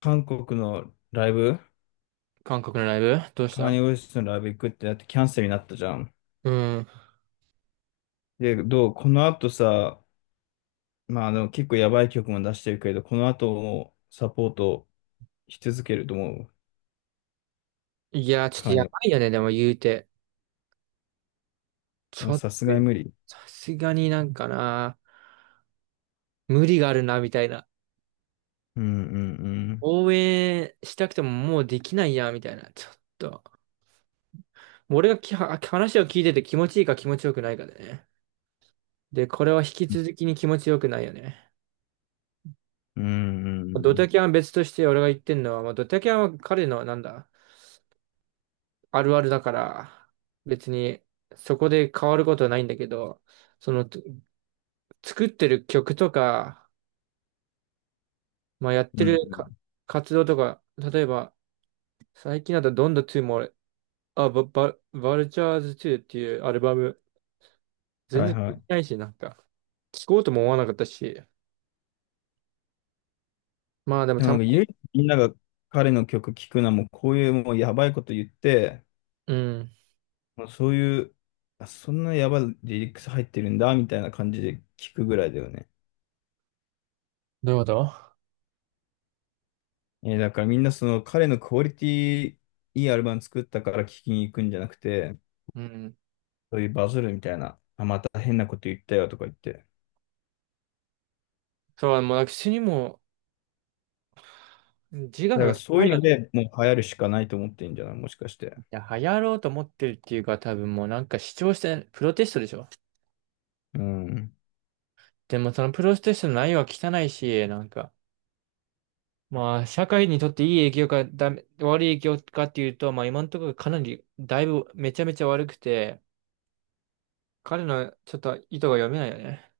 韓国のライブ、韓国のライブどうしカーニた？ーウェストのライブ行くってなってキャンセルになったじゃん。うん。で、どうこの後さ、まあ、結構やばい曲も出してるけれど、この後もサポートし続けると思う。いや、ちょっカとーニやー、ばいよね、でも言うて。もちうょっと、さすがに無理。さすがになんかな、無理があるな、みたいな。うんうん応援したくてももうできないや、みたいな。ちょっと。俺がきは話を聞いてて気持ちいいか気持ちよくないかでね。で、これは引き続きに気持ちよくないよね。うん。うんうんうドん。タキャンは別として俺が言ってんのは、まあ、ドタキャンは彼のなんだ、あるあるだから、別にそこで変わることはないんだけど、その、作ってる曲とか、まあ、やっうてんうん。るか活動とか、例えば、最近だとどんどん2も俺、あ、バ、バ、バルチャーズ2っていうアルバム、は全い然聞はいてい。ないし、なんか、聞こうとも思わなかったし、まあでもでもたなんまか唯に、一みんなが彼の曲聴くのはもうこういうもうやばいこと言って、うん。もうそういう、あ、そんなやばいリリックス入ってるんだみたいな感じで聴くぐらいだよね。どういうこと？だからみんなその彼のクオリティいいアルバム作ったから聴きに行くんじゃなくて、うん。そういうバズるみたいな、あ、また変なこと言ったよとか言って。そう、もう私にもう自我だからが効かそういないうよのね。でもう流行るしかないと思ってんじゃないもしかして？いや流行ろうと思ってるっていうか、多分もうなんか主張して、プロテストでしょ？うん。うん。でもそのプロテストの内容は汚いし、なんか、まあ、社会にとっていい影響かダメ、悪い影響かっていうと、まあ今のところかなり、だいぶめちゃめちゃ悪くて、彼のちょっと意図が読めないよね。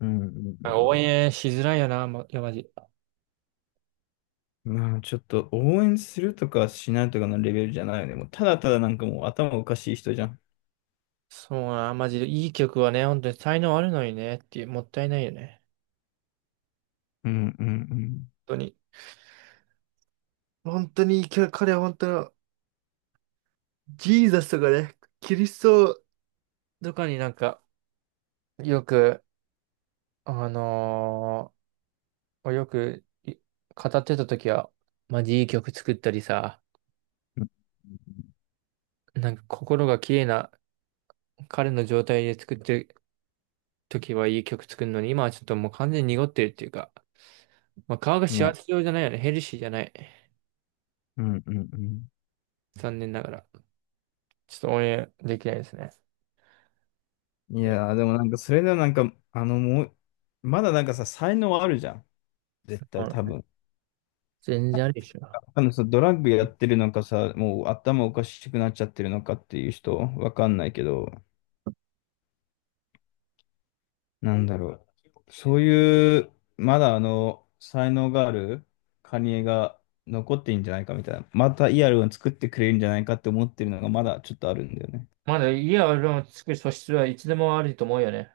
うんう応ん。援しづらいよな、ま、いや、マジ。まあちょっと応援するとかしないとかのレベルじゃないよね。もうただただなんかもう頭おかしい人じゃん。そうな、マジでいい曲はね、本当に才能あるのにね、っていう、もったいないよね。うんうん本当に。本当に、彼は本当に、ジーザスとかね、キリストとかになんか、よく、あのよく語ってた時は、マジいい曲作ったりさ、なんか心が綺麗な彼の状態で作ってる時はいい曲作るのに、今はちょっともう完全に濁ってるっていうか、まあ、顔がうん。幸ね。せ状じゃないよね。ヘルシーじゃない。うんうんうん。残念ながら。ちょっと応援できないですね。いやー、でもなんか、それではなんか、もう、まだなんかさ、才能あるじゃん。絶そ対う多だね。分。全然あるでしょ。あのさ、ドラッグやってるのかさ、もう頭おかしくなっちゃってるのかっていう人、わかんないけど、なんだろう。そういう、まだ才能があるカニエが残ってんじゃないかみたいな。またイアルを作ってくれるんじゃないかって思ってるのがまだちょっとあるんだよね。まだいいアルバム作る素質はいつでもあると思うよね。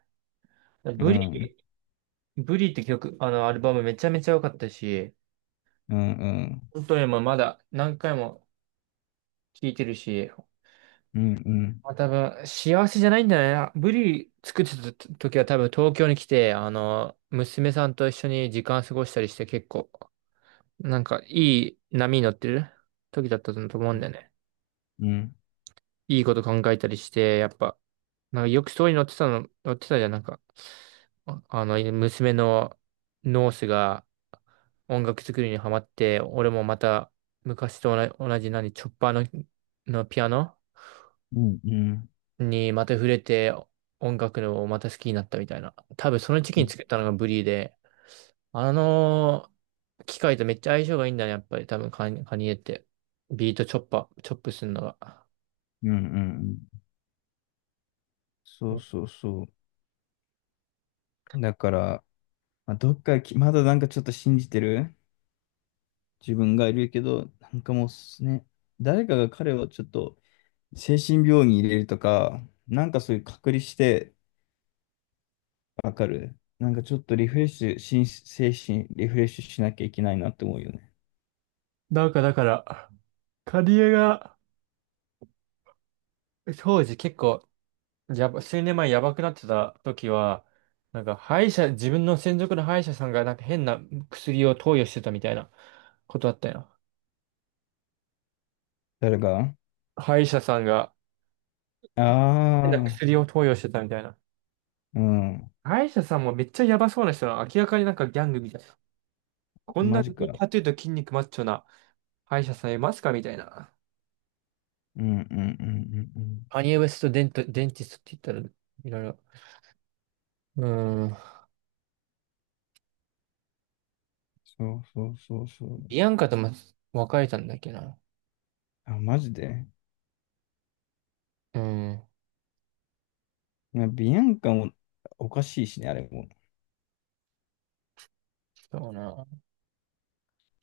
うん、うブん、リ、ブリって曲、あのアルバムめちゃめちゃ良かったし、うん、本当にもうまだ何回も聴いてるし、うん、うん、まあ、多分、幸せじゃないんだよね。ブリ作ってた時は多分東京に来て、あの、娘さんと一緒に時間過ごしたりして結構、なんかいい波に乗ってる時だったと思うんだよね。うん、いいこと考えたりして、やっぱ、なんかよくストーリーに載ってたの、載ってたじゃん、なんか、娘のノースが音楽作りにハマって、俺もまた昔と同じ何、チョッパーの、のピアノうん、うん、にまた触れて音楽のまた好きになったみたいな。多分その時う期にん、作ったのがブリーで、あの機械とめっちゃ相性がいいんだね、やっぱり多分カニエって。ビートチョッパー、チョップするのが。うん、そうそうそう。だから、まあ、どっかき、まだなんかちょっと信じてる自分がいるけど、なんかもうすね、誰かが彼をちょっと精神病院に入れるとか、なんかそういう隔離してわかる。なんかちょっとリフレッシュ、心精神リフレッシュしなきゃいけないなって思うよね。なんかだから、カニエが、当時結構、数年前やばくなってた時は、なんか歯医者、自分の専属の歯医者さんがなんか変な薬を投与してたみたいなことあったよ。誰が？歯医者さんが変なああ薬を投与してたみたいな。ー、うん、歯医者さんもめっちゃやばそうな人は明らかになんかギャングみたいな。こんマなジにか。タトゥーと筋肉マッチョな歯医者さんいますかみたいな。うんうんうんうんうん。カニエ・ウェスト・デンティストって言ったら、いろいろ。うーん。そうそうそうそう。ビアンカとも別れたんだっけな。あ、マジで。うーん。まあビアンカもおかしいしね、あれも。そうな。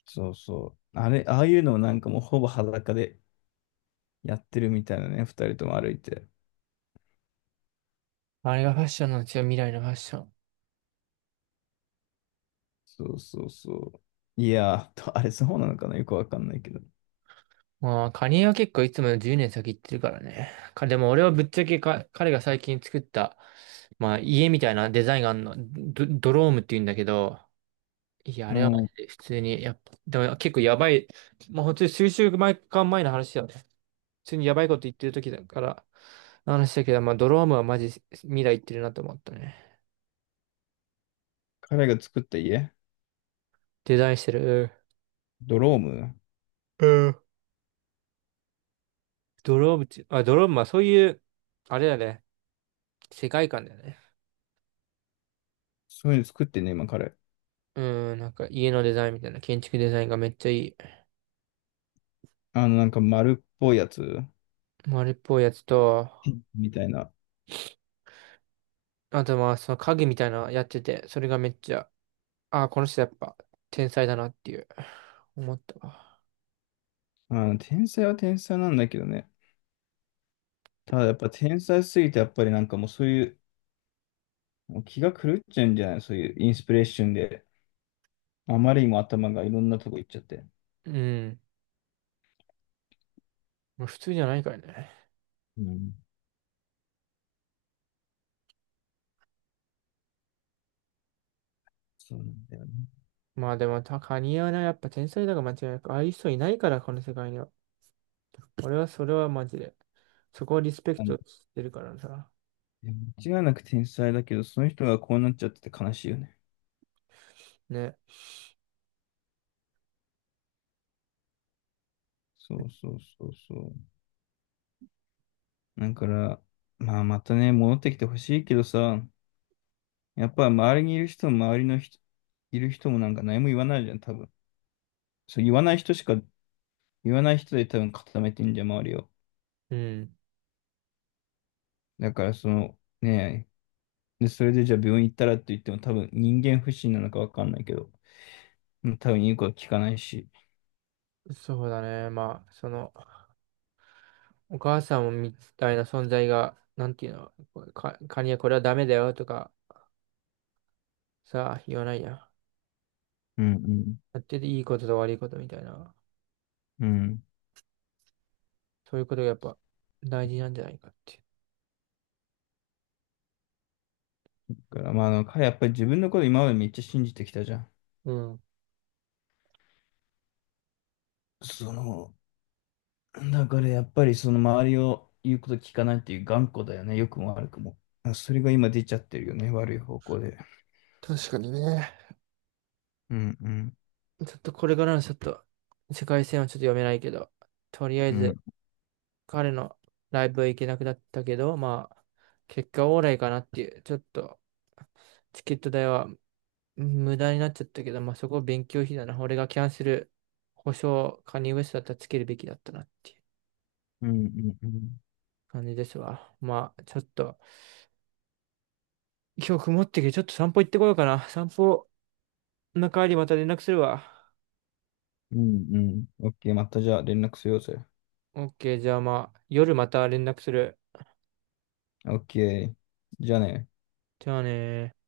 そうそう。あれ、ああいうのをなんかもうほぼ裸でやってるみたいなね、二人とも歩いて。あれがファッションなんですよ、未来のファッション。そうそうそう。いやー、あれそうなのかなよくわかんないけど。まあ、カニエは結構いつもより10年先行ってるからね。でも俺はぶっちゃけ彼が最近作った、まあ、家みたいなデザインがあるの。ドロームって言うんだけど、いや、あうれはマん、ジで普通に、やっぱ、でも結構やばい、まあ本当に数週間前の話だよね。普通にやばいこと言ってる時だから、話だけど、まあドロームはマジ未来行ってるなと思ったね。彼が作った家、デザインしてる。ドローム、うん。ドロームはそういう、あれだね、世界観だよね。そういうの作ってんね、今彼。うん、なんか家のデザインみたいな、建築デザインがめっちゃいい。なんか丸っぽいやつ丸っぽいやつと、みたいな。あとまあその影みたいなのやってて、それがめっちゃ、あ、この人やっぱ天才だなっていう、思ったわ。天才は天才なんだけどね。ただやっぱ天才すぎて、やっぱりなんかもうそういうもう気が狂っちゃうんじゃないそういうインスピレーションで。あまりにも頭がいろんなとこ行っちゃって。うん。まあ普通じゃないからね。うん。そうなんだよね。まあでも、カニはね、やっぱ天才だが間違いなく、ああいう人いないから、この世界には。俺はそれはマジで。そこをリスペクいトしてるからさ。や、間違いなく天才だけど、その人がこうなっちゃってて悲しいよね。ね。そうそうそうそう。だから、まあまたね、戻ってきてほしいけどさ、やっぱ周りにいる人も周りの人、いる人もなんか何も言わないじゃん、多分。そう、言わない人で多分固めてんじゃん、周りを。うん。だからその、ねで、それでじゃあ病院行ったらって言っても多分人間不信なのかわかんないけど、うん、多分言うことは聞かないし。そうだね。まあ、その、お母さんみたいな存在が、なんていうの、こうか、カニはこれはダメだよとか、さ、言わないやん。やうんってていいことと悪いことみたいな。うん。うん。そういうことがやっぱ大事なんじゃないかっていだからまあなんかやっぱり自分のこと今までめっちゃ信じてきたじゃん。う。うん。その、だからやっぱりその周りを言うこと聞かないっていう頑固だよね。良くも悪くも。あ、それが今出ちゃってるよね。悪い方向で。確かにね。うんうんちょっとこれからのちょっと世界線はちょっと読めないけど、とりあえうんず彼のライブは行けなくなったけど、まあ、結果オーライかなっていう、ちょっとチケット代は無駄になっちゃったけど、まあそこ勉強費だな。俺がキャンセル保証、カニウエストだったらつけるべきだったなっていううんうんうん感じですわ。まあ、ちょっと今日曇ってきてちょっと散歩行ってこようかな。散歩の帰りまた連絡するわ。うんうん。オッケー、またじゃあ連絡しようぜ。オッケー、じゃあまあ夜また連絡する。オッケー。じゃあね。じゃあねー。